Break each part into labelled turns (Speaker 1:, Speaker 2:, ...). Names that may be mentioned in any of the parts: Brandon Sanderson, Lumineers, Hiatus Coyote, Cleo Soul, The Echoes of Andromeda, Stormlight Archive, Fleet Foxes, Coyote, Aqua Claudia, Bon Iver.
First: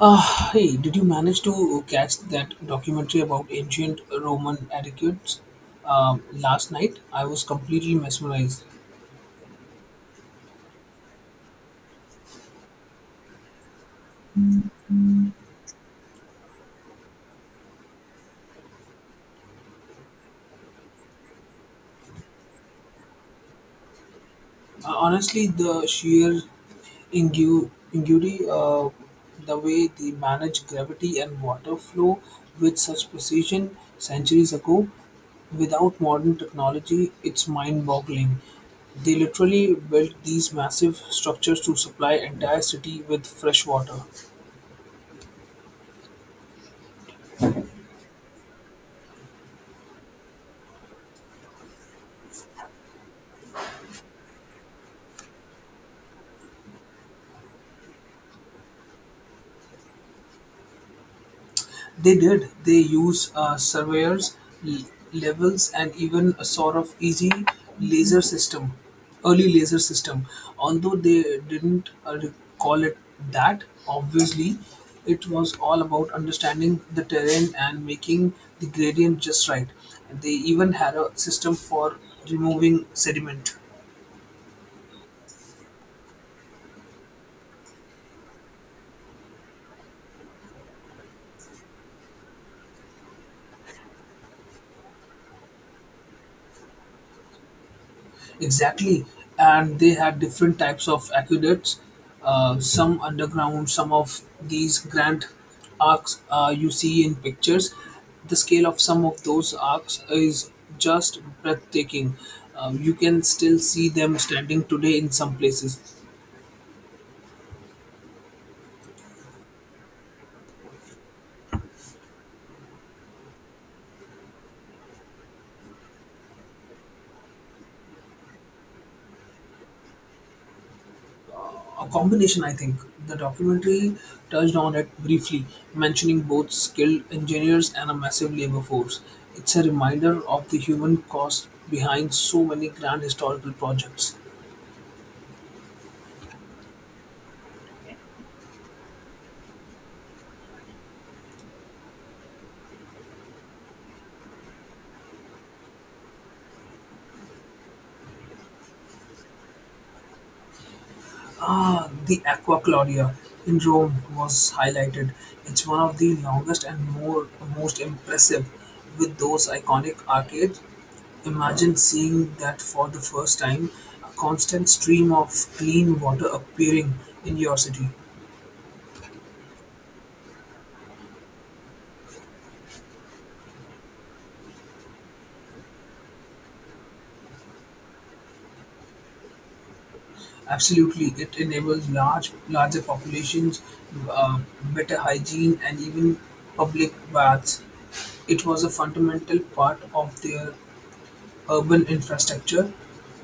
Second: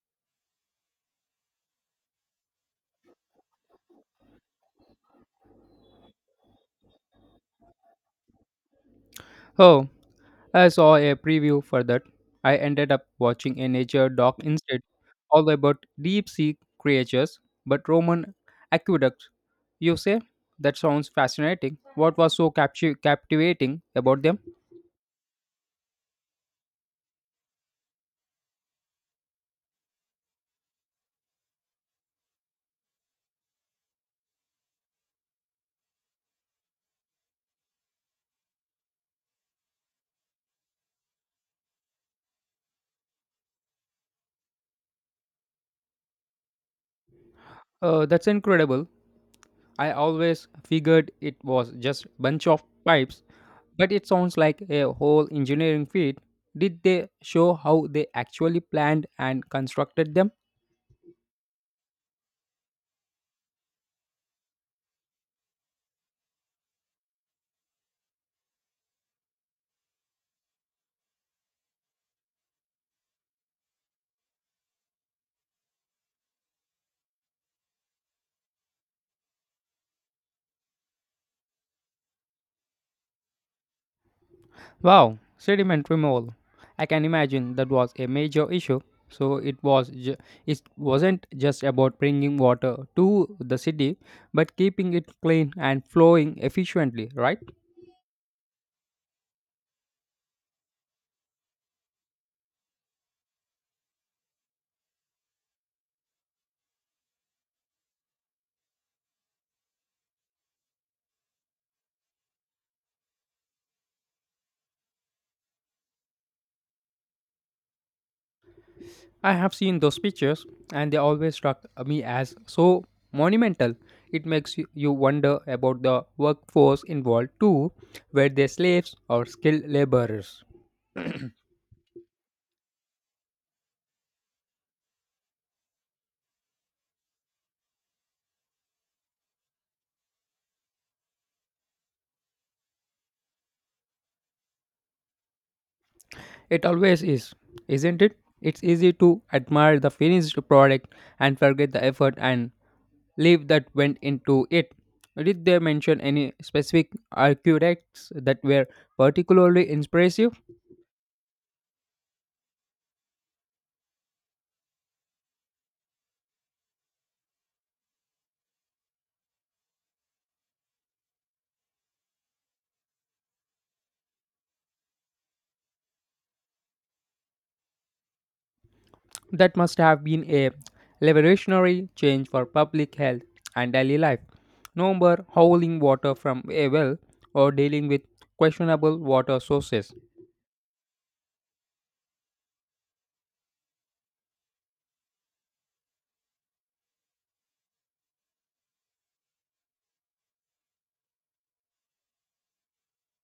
Speaker 1: Hey, did you manage to catch that documentary about ancient Roman etiquettes last night? I was completely mesmerized.
Speaker 2: Oh, I saw a preview for that. I ended up watching a nature doc instead, all about deep sea creatures, but Roman aqueducts. You say? That sounds fascinating. What was so captivating about them?
Speaker 1: Honestly, the sheer ingenuity, the way they managed gravity and water flow with such precision centuries ago, without modern technology, it's mind boggling. They literally built these massive structures to supply entire city with fresh water.
Speaker 2: That's incredible. I always figured it was just bunch of pipes, but it sounds like a whole engineering feat. Did they show how they actually planned and constructed them?
Speaker 1: They did. They use surveyors, l- levels, and even a sort of easy laser system, early laser system. Although they didn't call it that, obviously, it was all about understanding the terrain and making the gradient just right. They even had a system for removing sediment.
Speaker 2: Wow, sediment removal. I can imagine that was a major issue. So it wasn't just about bringing water to the city, but keeping it clean and flowing efficiently, right?
Speaker 1: Exactly, and they had different types of aqueducts, some underground, some of these grand arcs you see in pictures. The scale of some of those arcs is just breathtaking. You can still see them standing today in some places.
Speaker 2: I have seen those pictures, and they always struck me as so monumental. It makes you wonder about the workforce involved too, were they slaves or skilled laborers?
Speaker 1: A combination, I think. The documentary touched on it briefly, mentioning both skilled engineers and a massive labor force. It's a reminder of the human cost behind so many grand historical projects.
Speaker 2: It always is, isn't it? It's easy to admire the finished product and forget the effort and leave that went into it. Did they mention any specific architects that were particularly impressive?
Speaker 1: The Aqua Claudia in Rome was highlighted. It's one of the longest and more most impressive with those iconic arcades. Imagine seeing that for the first time, a constant stream of clean water appearing in your city.
Speaker 2: That must have been a revolutionary change for public health and daily life. No more howling water from a well or dealing with questionable water sources.
Speaker 1: Absolutely, it enables larger populations, uh, better hygiene, and even public baths. It was a fundamental part of their urban infrastructure,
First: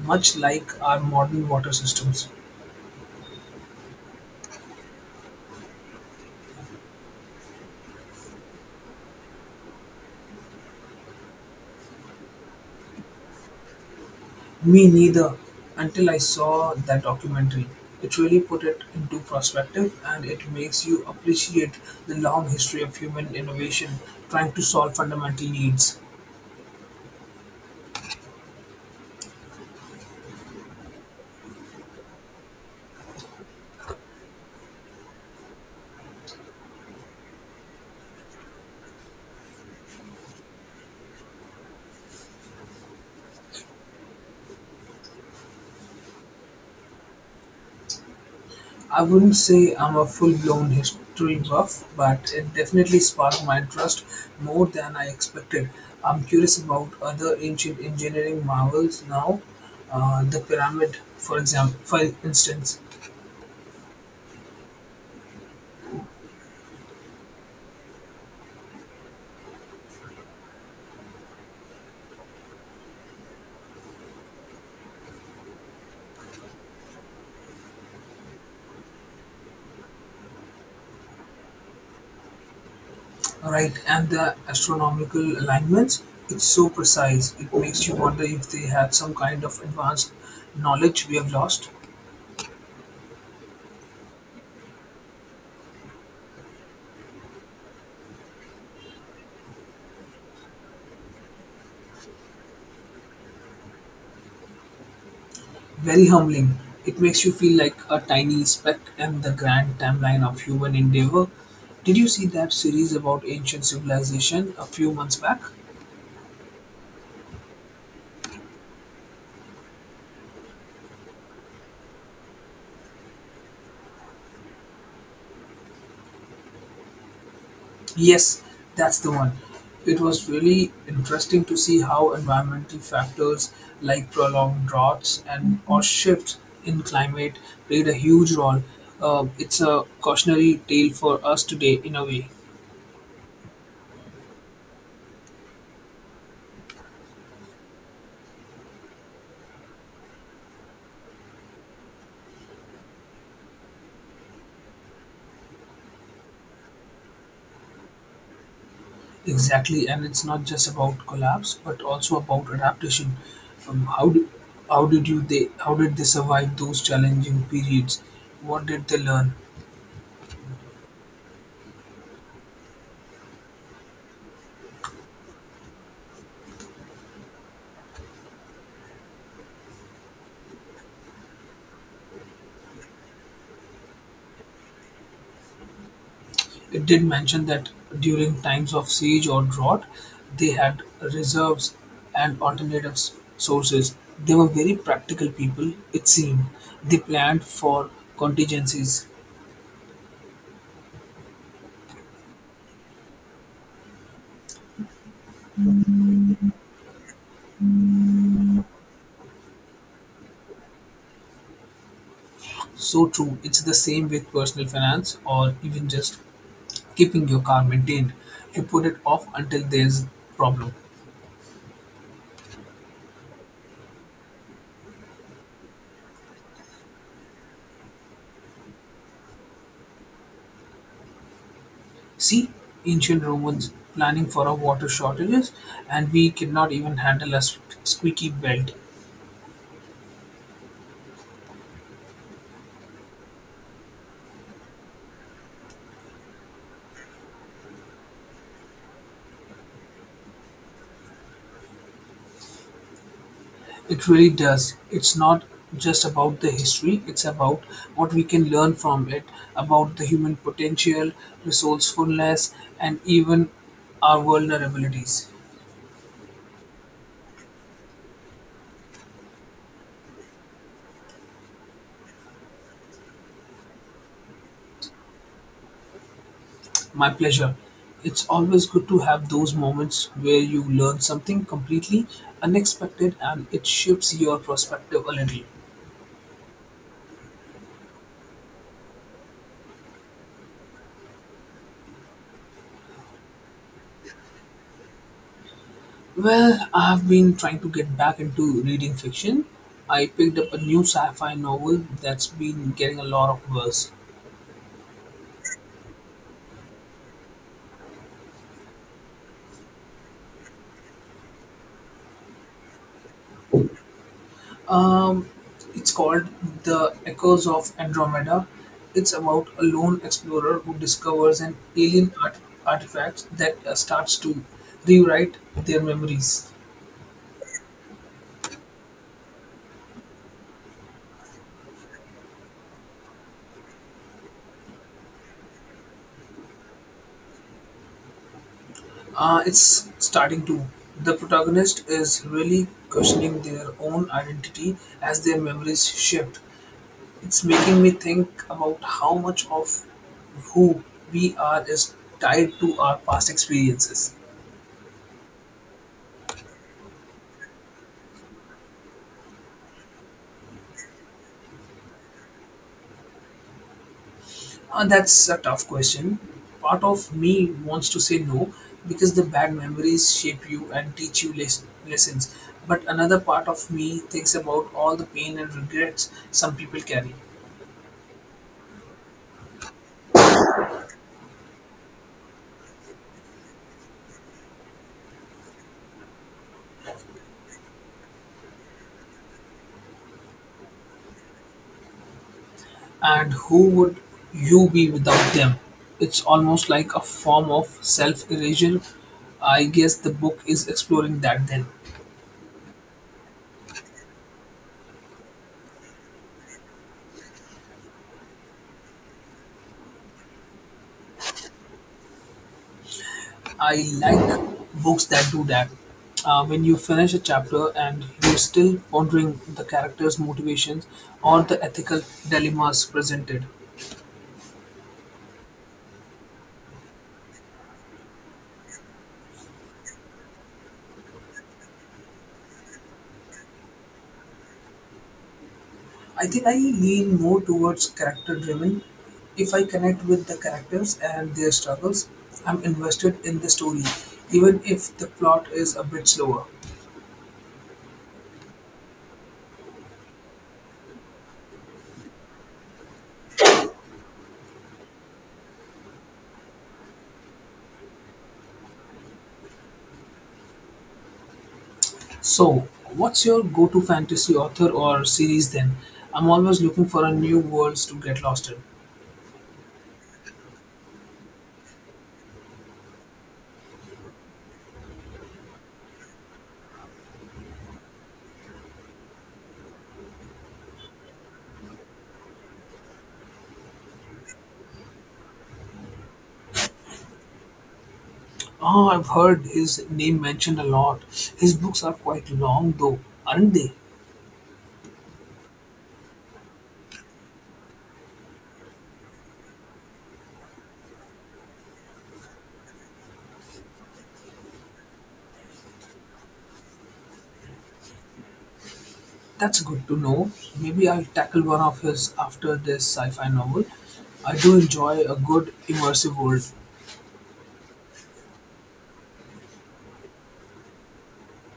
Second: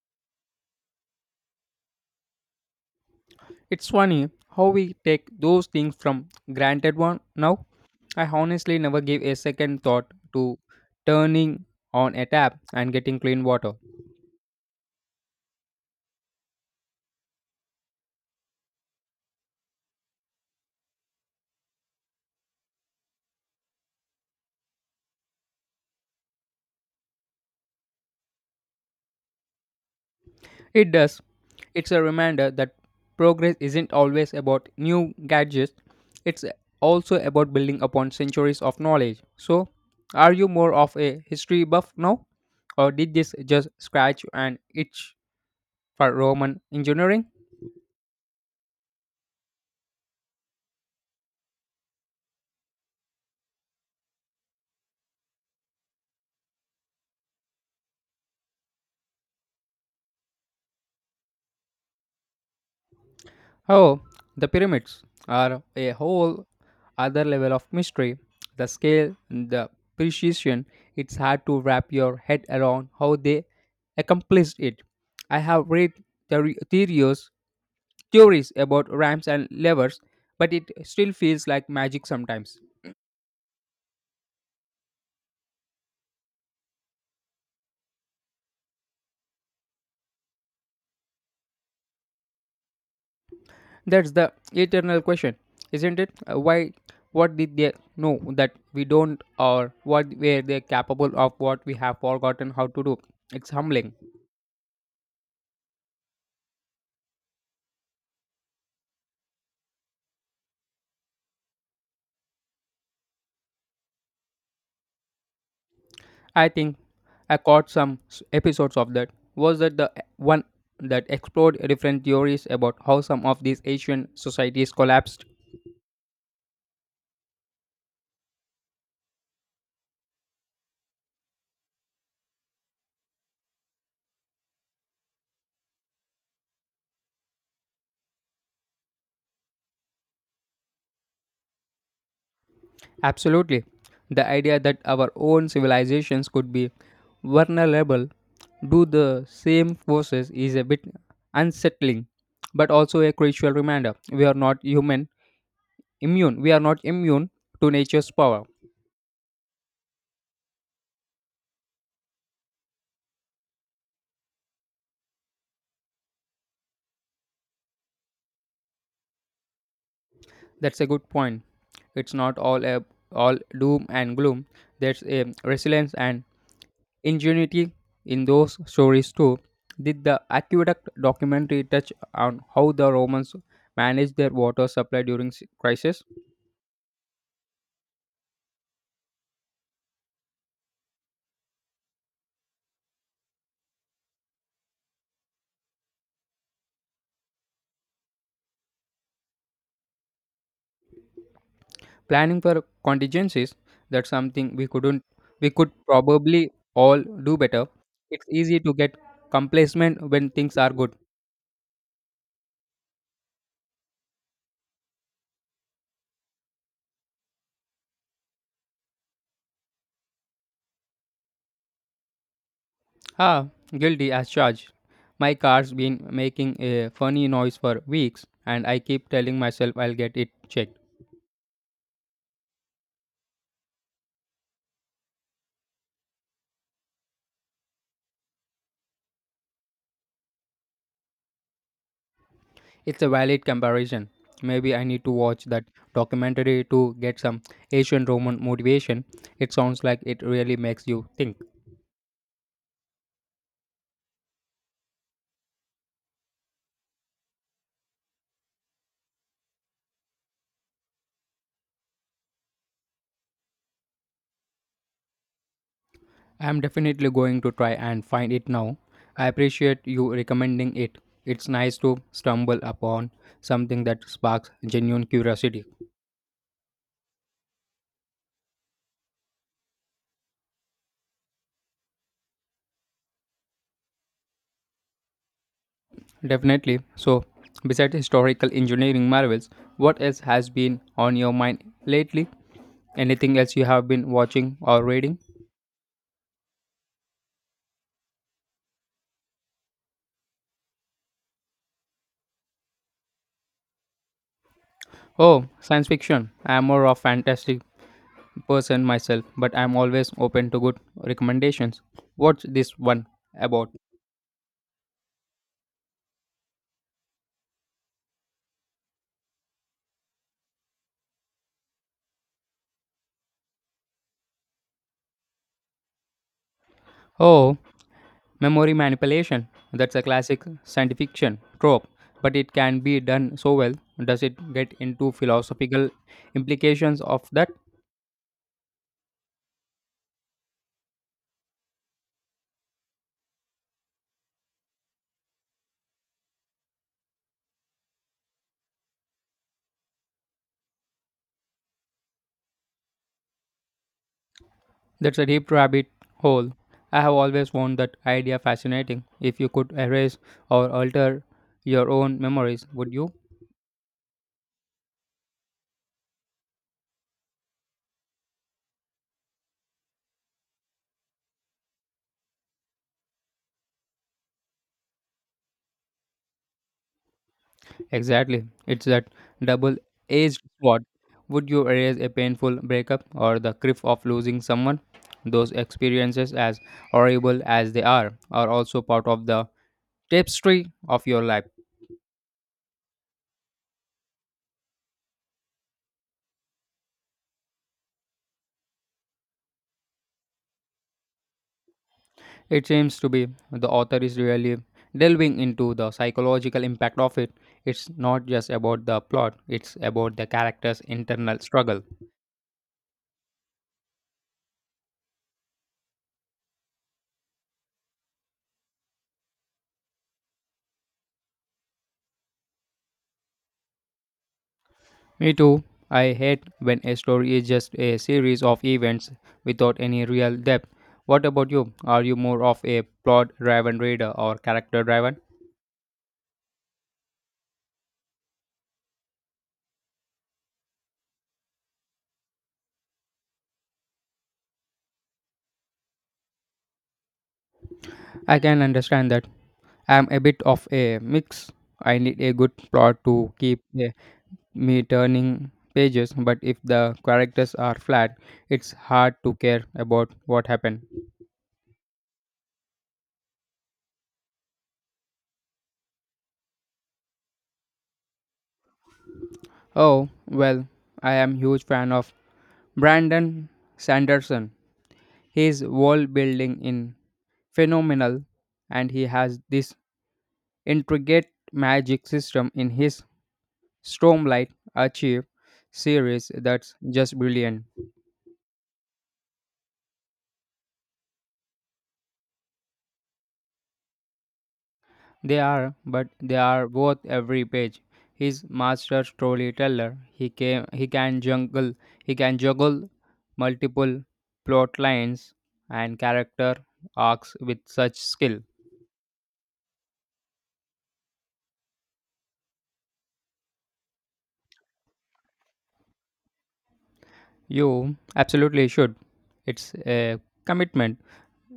Speaker 1: much like our modern water systems.
Speaker 2: It's funny how we take those things from granted one now. I honestly never gave a second thought to turning on a tap and getting clean water.
Speaker 1: Me neither, until I saw that documentary. It really put it into perspective and it makes you appreciate the long history of human innovation trying to solve fundamental needs.
Speaker 2: It does. It's a reminder that progress isn't always about new gadgets. It's also about building upon centuries of knowledge. So, are you more of a history buff now or did this just scratch an itch for Roman engineering?
Speaker 1: I wouldn't say I'm a full blown history buff, but it definitely sparked my interest more than I expected. I'm curious about other ancient engineering marvels now, the pyramid, for instance,
Speaker 2: Oh, the pyramids are a whole other level of mystery. The scale, the precision, it's hard to wrap your head around how they accomplished it. I have read theory- theories, theories about ramps and levers, but it still feels like magic sometimes.
Speaker 1: right, and the astronomical alignments. It's so precise; it makes you wonder if they had some kind of advanced knowledge we have lost.
Speaker 2: That's the eternal question, isn't it? Why, what did they know that we don't, or what were they capable of what we have forgotten how to do? It's humbling.
Speaker 1: Very humbling. It makes you feel like a tiny speck in the grand timeline of human endeavor. Did you see that series about ancient civilization a few months back?
Speaker 2: I think I caught some episodes of that. Was that the one that explored different theories about how some of these Asian societies collapsed?
Speaker 1: Yes, that's the one. It was really interesting to see how environmental factors like prolonged droughts and or shifts in climate played a huge role. It's a cautionary tale for us today, in a way.
Speaker 2: Absolutely. The idea that our own civilizations could be vulnerable to the same forces is a bit unsettling, but also a crucial reminder we are not human immune. We are not immune to nature's power.
Speaker 1: Exactly, and it's not just about collapse, but also about adaptation. Um, how do, how did you they how did they survive those challenging periods? What did they learn?
Speaker 2: That's a good point. It's not all a, all doom and gloom. There's a resilience and ingenuity in those stories too. Did the aqueduct documentary touch on how the Romans managed their water supply during crisis?
Speaker 1: It did mention that during times of siege or drought, they had reserves and alternative sources. They were very practical people. It seemed they planned for contingencies.
Speaker 2: Planning for contingencies. That's something we couldn't. We could probably all do better. It's easy to get complacent when things are good.
Speaker 1: So true. It's the same with personal finance or even just keeping your car maintained you put it off until there's problem.
Speaker 2: Ah, guilty as charged. My car's been making a funny noise for weeks, and I keep telling myself I'll get it checked.
Speaker 1: See, ancient Romans planning for our water shortages, and we cannot even handle a squeaky belt.
Speaker 2: It's a valid comparison. Maybe I need to watch that documentary to get some Asian Roman motivation. It sounds like it really makes you think.
Speaker 1: It really does. It's not just about the history, it's about what we can learn from it, about the human potential, resourcefulness, and even our vulnerabilities.
Speaker 2: I'm definitely going to try and find it now. I appreciate you recommending it. It's nice to stumble upon something that sparks genuine curiosity.
Speaker 1: My pleasure. It's always good to have those moments where you learn something completely unexpected and it shifts your perspective a little.
Speaker 2: Definitely. So, besides historical engineering marvels, what else has been on your mind lately? Anything else you have been watching or reading?
Speaker 1: Well, I've been trying to get back into reading fiction. I picked up a new sci fi novel that's been getting a lot of buzz.
Speaker 2: Oh, science fiction. I am more of fantastic person myself, but I am always open to good recommendations. What's this one about?
Speaker 1: Um, it's called The Echoes of Andromeda. It's about a lone explorer who discovers an artifact that starts to rewrite their memories.
Speaker 2: Oh, memory manipulation. That's a classic science fiction trope, but it can be done so well. Does it get into philosophical implications of that?
Speaker 1: It's starting to. The protagonist is really questioning their own identity as their memories shift. It's making me think about how much of who we are is tied to our past experiences.
Speaker 2: That's a deep rabbit hole. I have always found that idea fascinating. If you could erase or alter your own memories, would you?
Speaker 1: That's a tough question. Part of me wants to say no because the bad memories shape you and teach you lessons. But another part of me thinks about all the pain and regrets some people carry.
Speaker 2: Exactly. It's that double edged sword. Would you erase a painful breakup or the grief of losing someone? Those experiences, as horrible as they are also part of the tapestry of your life.
Speaker 1: And who would you be without them? It's almost like a form of self erasure. I guess the book is exploring that then.
Speaker 2: It seems to be the author is really delving into the psychological impact of it. It's not just about the plot, it's about the character's internal struggle.
Speaker 1: I like books that do that. When you finish a chapter and you're still pondering the character's motivations or the ethical dilemmas presented.
Speaker 2: Me too. I hate when a story is just a series of events without any real depth. What about you? Are you more of a plot driven reader or character driven?
Speaker 1: I think I lean more towards character driven. If I connect with the characters and their struggles, I'm invested in the story, even if the plot is a bit slower.
Speaker 2: I can understand that. I'm a bit of a mix. I need a good plot to keep me turning pages, but if the characters are flat, it's hard to care about what happened.
Speaker 1: So, what's your go to fantasy author or series then? I'm always looking for a new worlds to get lost in.
Speaker 2: Oh, well, I am huge fan of Brandon Sanderson. His world building in phenomenal and he has this intricate magic system in his Stormlight Archive series that's just brilliant.
Speaker 1: Oh, I've heard his name mentioned a lot. His books are quite long though, aren't they?
Speaker 2: They are, but they are worth every page. His master storyteller. He came. He can juggle multiple plot lines and character arcs with such skill.
Speaker 1: That's good to know. Maybe I'll tackle one of his after this sci fi novel. I do enjoy a good immersive world.
Speaker 2: You absolutely should. It's a commitment,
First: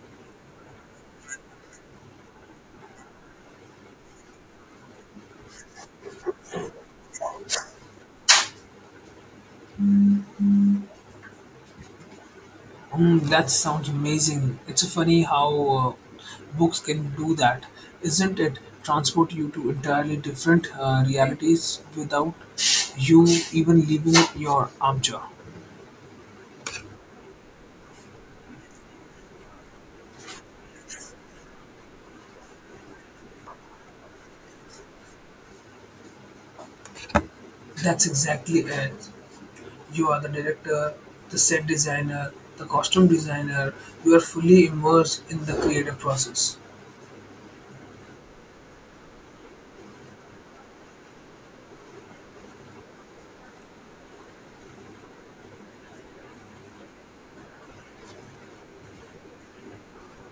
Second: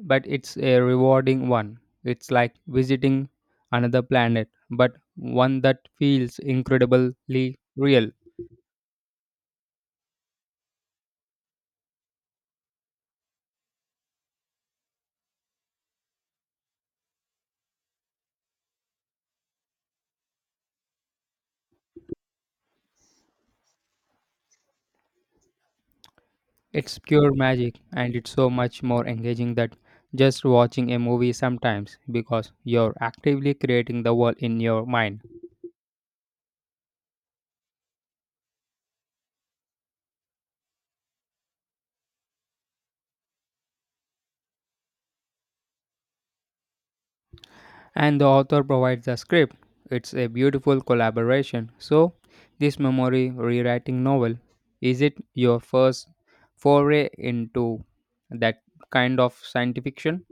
Speaker 2: but it's a rewarding one. It's like visiting another planet, but one that feels incredibly real.
Speaker 1: Mm, that sounds amazing. It's funny how books can do that, isn't it? Transport you to entirely different realities without you even leaving your armchair.
Speaker 2: It's pure magic, and it's so much more engaging than just watching a movie sometimes because you're actively creating the world in your mind
Speaker 1: That's exactly it. You are the director, the set designer, the costume designer. You are fully immersed in the creative process.
Speaker 2: and the author provides the script. It's a beautiful collaboration. So, this memory rewriting novel is it your first foray into that kind of science fiction?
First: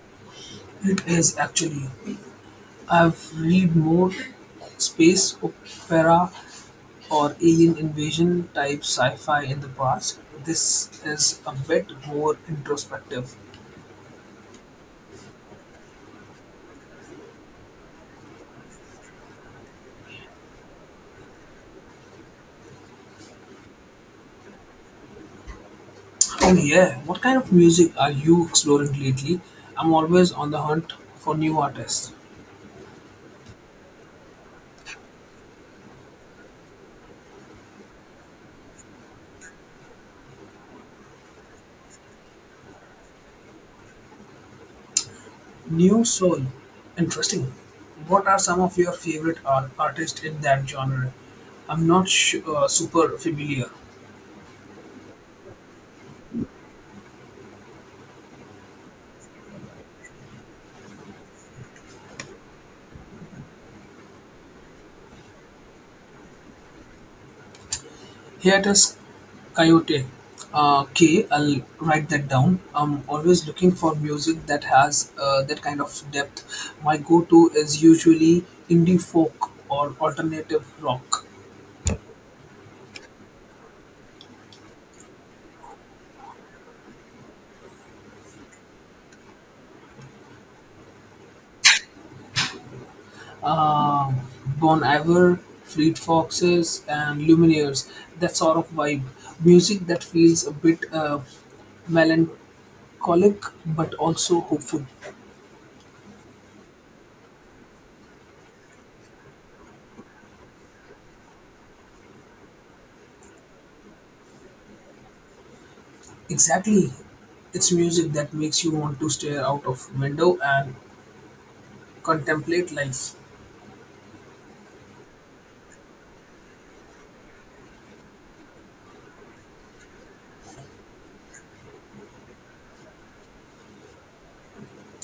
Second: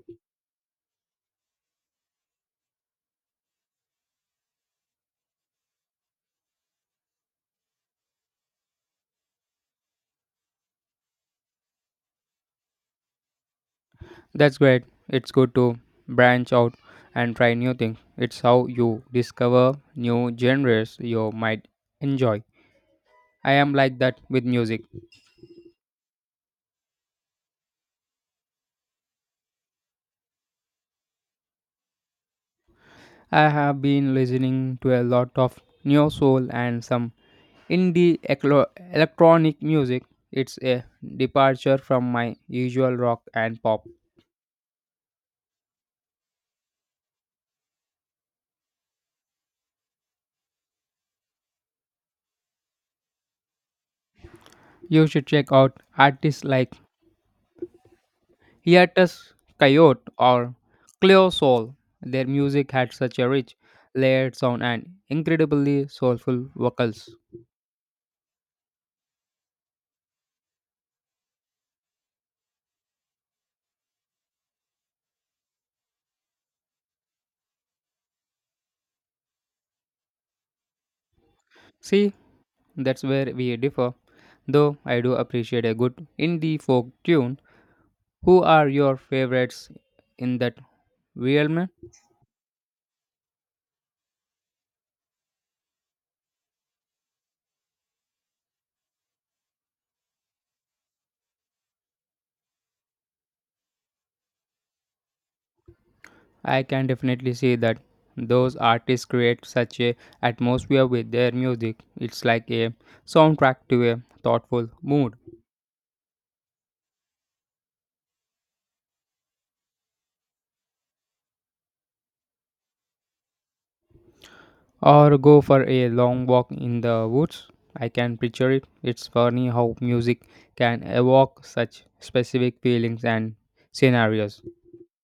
Speaker 1: It is actually. I've read more space opera or alien invasion type sci-fi in the past. This is a bit more introspective.
Speaker 2: That's great. It's good to branch out and try new things. It's how you discover new genres you might enjoy. I am like that with music.
Speaker 1: Oh yeah, what kind of music are you exploring lately? I'm always on the hunt for new artists.
Speaker 2: I have been listening to a lot of neo soul and some indie eclo- electronic music. It's a departure from my usual rock and pop.
Speaker 1: New soul. Interesting. What are some of your favorite artists in that genre? I'm not super familiar.
Speaker 2: You should check out artists like Hiatus Coyote or Cleo Soul. Their music had such a rich, layered sound and incredibly soulful vocals.
Speaker 1: Here it is Coyote. K, I'll write that down. I'm always looking for music that has that kind of depth. My go-to is usually indie folk or alternative rock.
Speaker 2: See, that's where we differ. Though I do appreciate a good indie folk tune. Who are your favorites in that realm?
Speaker 1: Uh, Bon Iver, Fleet Foxes, and Lumineers. That sort of vibe. Music that feels a bit melancholic but also hopeful.
Speaker 2: I can definitely see that those artists create such a atmosphere with their music. It's like a soundtrack to a thoughtful mood.
Speaker 1: Exactly. It's music that makes you want to stare out of window and contemplate life.
Speaker 2: Or go for a long walk in the woods. I can picture it. It's funny how music can evoke such specific feelings and scenarios.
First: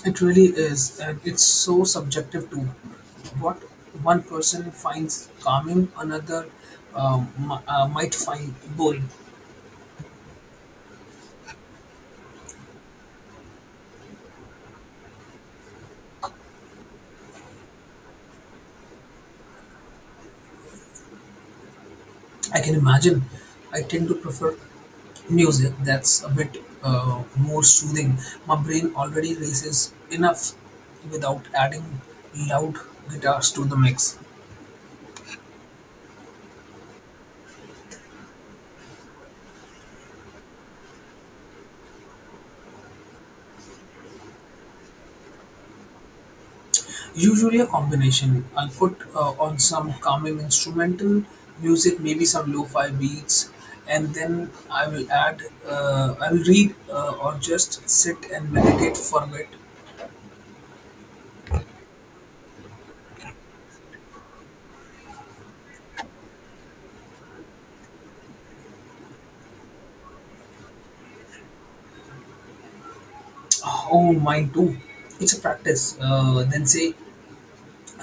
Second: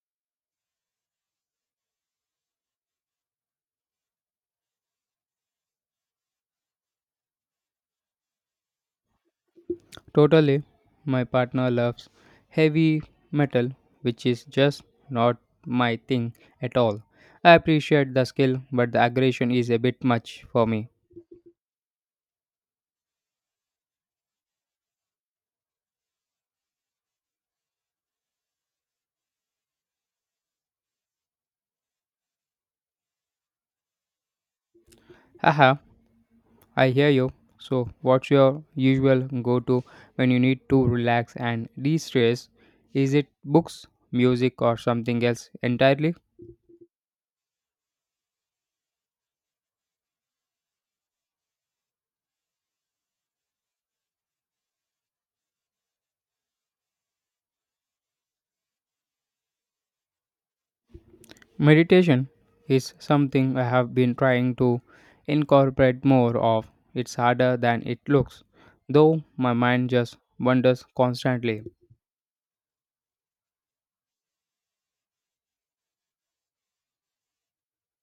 Speaker 1: It really is, and it's so subjective too. What one person finds calming, another might find boring.
Speaker 2: Totally, my partner loves heavy metal, which is just not my thing at all. I appreciate the skill, but the aggression is a bit much for me.
Speaker 1: I can imagine. I tend to prefer music that's a bit more soothing. My brain already races enough without adding loud guitars to the mix.
Speaker 2: Haha, I hear you. So, what's your usual go to when you need to relax and de stress? Is it books, music, or something else entirely?
Speaker 1: Usually a combination. I'll put on some calming instrumental music, maybe some lo-fi beats, and then I will add. I will read or just sit and meditate for a bit.
Speaker 2: Meditation is something I have been trying to incorporate more of. It's harder than it looks, though my mind just wanders constantly.
Speaker 1: Oh, mine too. It's a practice. Then say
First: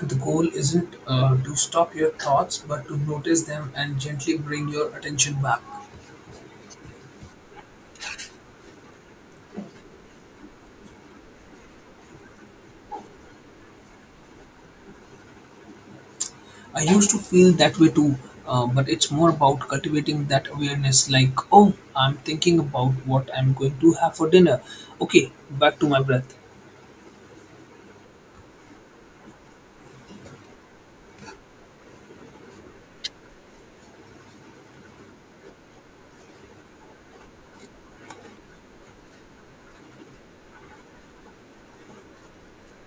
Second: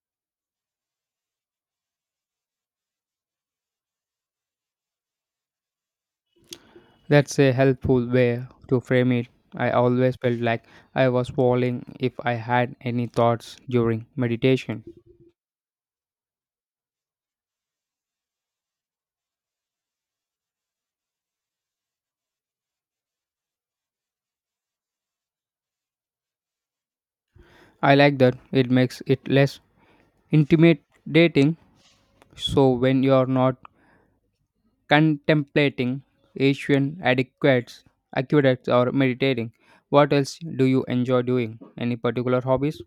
Speaker 1: the goal isn't to stop your thoughts, but to notice them and gently bring your attention back.
Speaker 2: That's a helpful way to frame it. I always felt like I was falling if I had any thoughts during meditation.
Speaker 1: I used to feel that way too, but it's more about cultivating that awareness like, oh, I'm thinking about what I'm going to have for dinner. Okay, back to my breath.
Speaker 2: I like that it makes it less intimidating, so when you're not contemplating Asian adequates, aqueducts, or meditating. What else do you enjoy doing? Any particular hobbies?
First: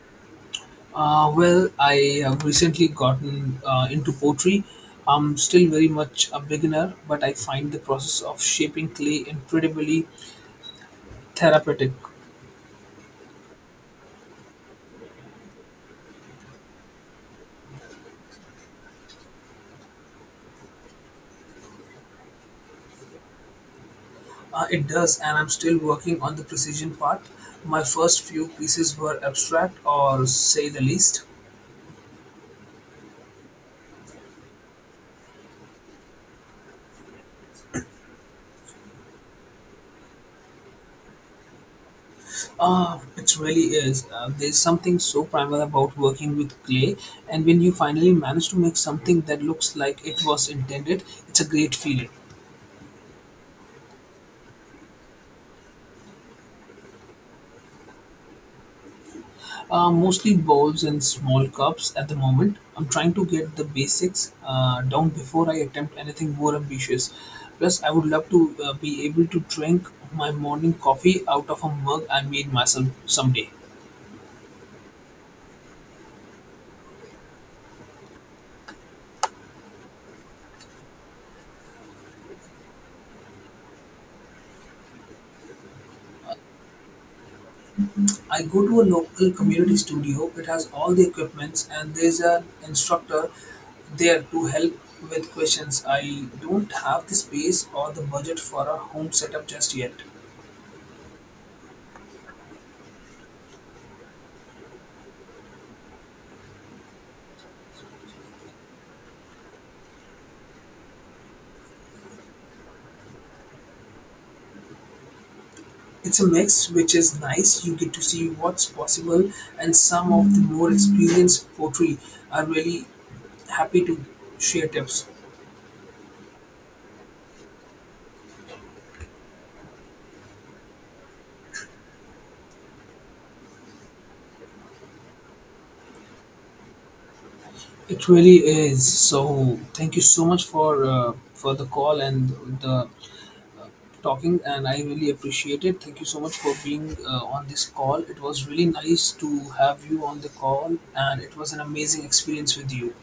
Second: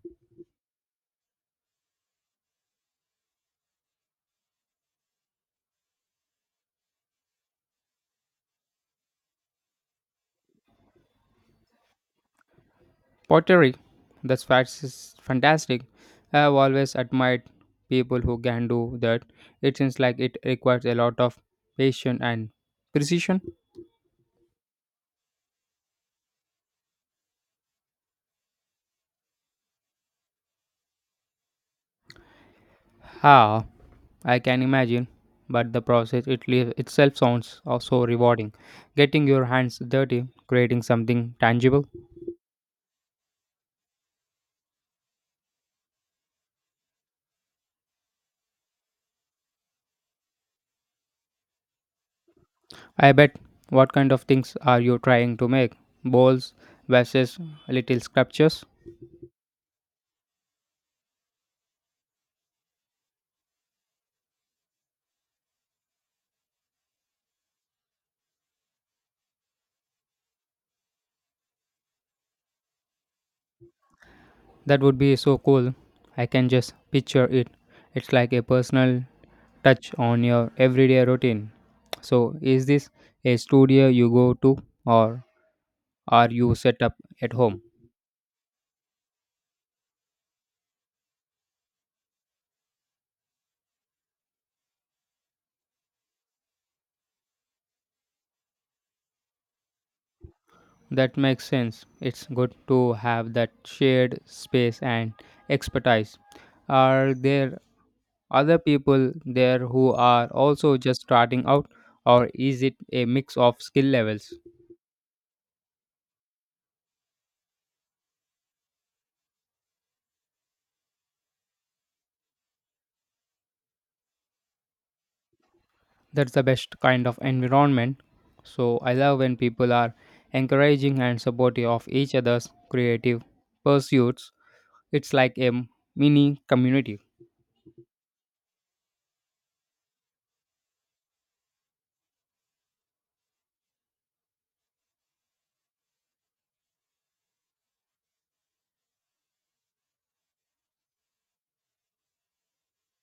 Speaker 1: Well, I have recently gotten into pottery. I'm still very much a beginner, but I find the process of shaping clay incredibly therapeutic.
Speaker 2: Pottery. That's fast- is fantastic. I have always admired people who can do that. It seems like it requires a lot of patience and precision.
Speaker 1: It does, and I'm still working on the precision part. My first few pieces were abstract, or say the least.
Speaker 2: Ah, I can imagine. But the process itself sounds also rewarding. Getting your hands dirty, creating something tangible.
Speaker 1: Ah, it really is. There's something so primal about working with clay, and when you finally manage to make something that looks like it was intended, it's a great feeling.
Speaker 2: I bet. What kind of things are you trying to make? Bowls, vases, little sculptures?
Speaker 1: Mostly bowls and small cups at the moment. I'm trying to get the basics down before I attempt anything more ambitious. Plus, I would love to be able to drink my morning coffee out of a mug I made myself someday.
Speaker 2: That would be so cool. I can just picture it. It's like a personal touch on your everyday routine. So, is this a studio you go to or are you set up at home?
Speaker 1: I go to a local community studio. It has all the equipments, and there's an instructor there to help with questions. I don't have the space or the budget for a home setup just yet.
Speaker 2: That makes sense. It's good to have that shared space and expertise. Are there other people there who are also just starting out, or is it a mix of skill levels?
Speaker 1: It's a mix, which is nice. You get to see what's possible, and some of the more experienced poetry are really happy to share tips.
Speaker 2: That's the best kind of environment. So I love when people are encouraging and supportive of each other's creative pursuits. It's like a mini community.
Speaker 1: It really is. So, thank you so much for the call and the talking and I really appreciate it. Thank you so much for being on this call. It was really nice to have you on the call and it was an amazing experience with you.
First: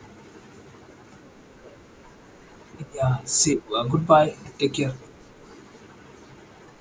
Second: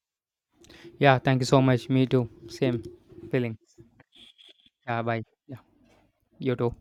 Speaker 2: Yeah, thank you so much. Me too. Same
Speaker 1: Yeah,
Speaker 2: feeling.
Speaker 1: say goodbye. Take care.
Speaker 2: Yeah, bye. Yeah, you too.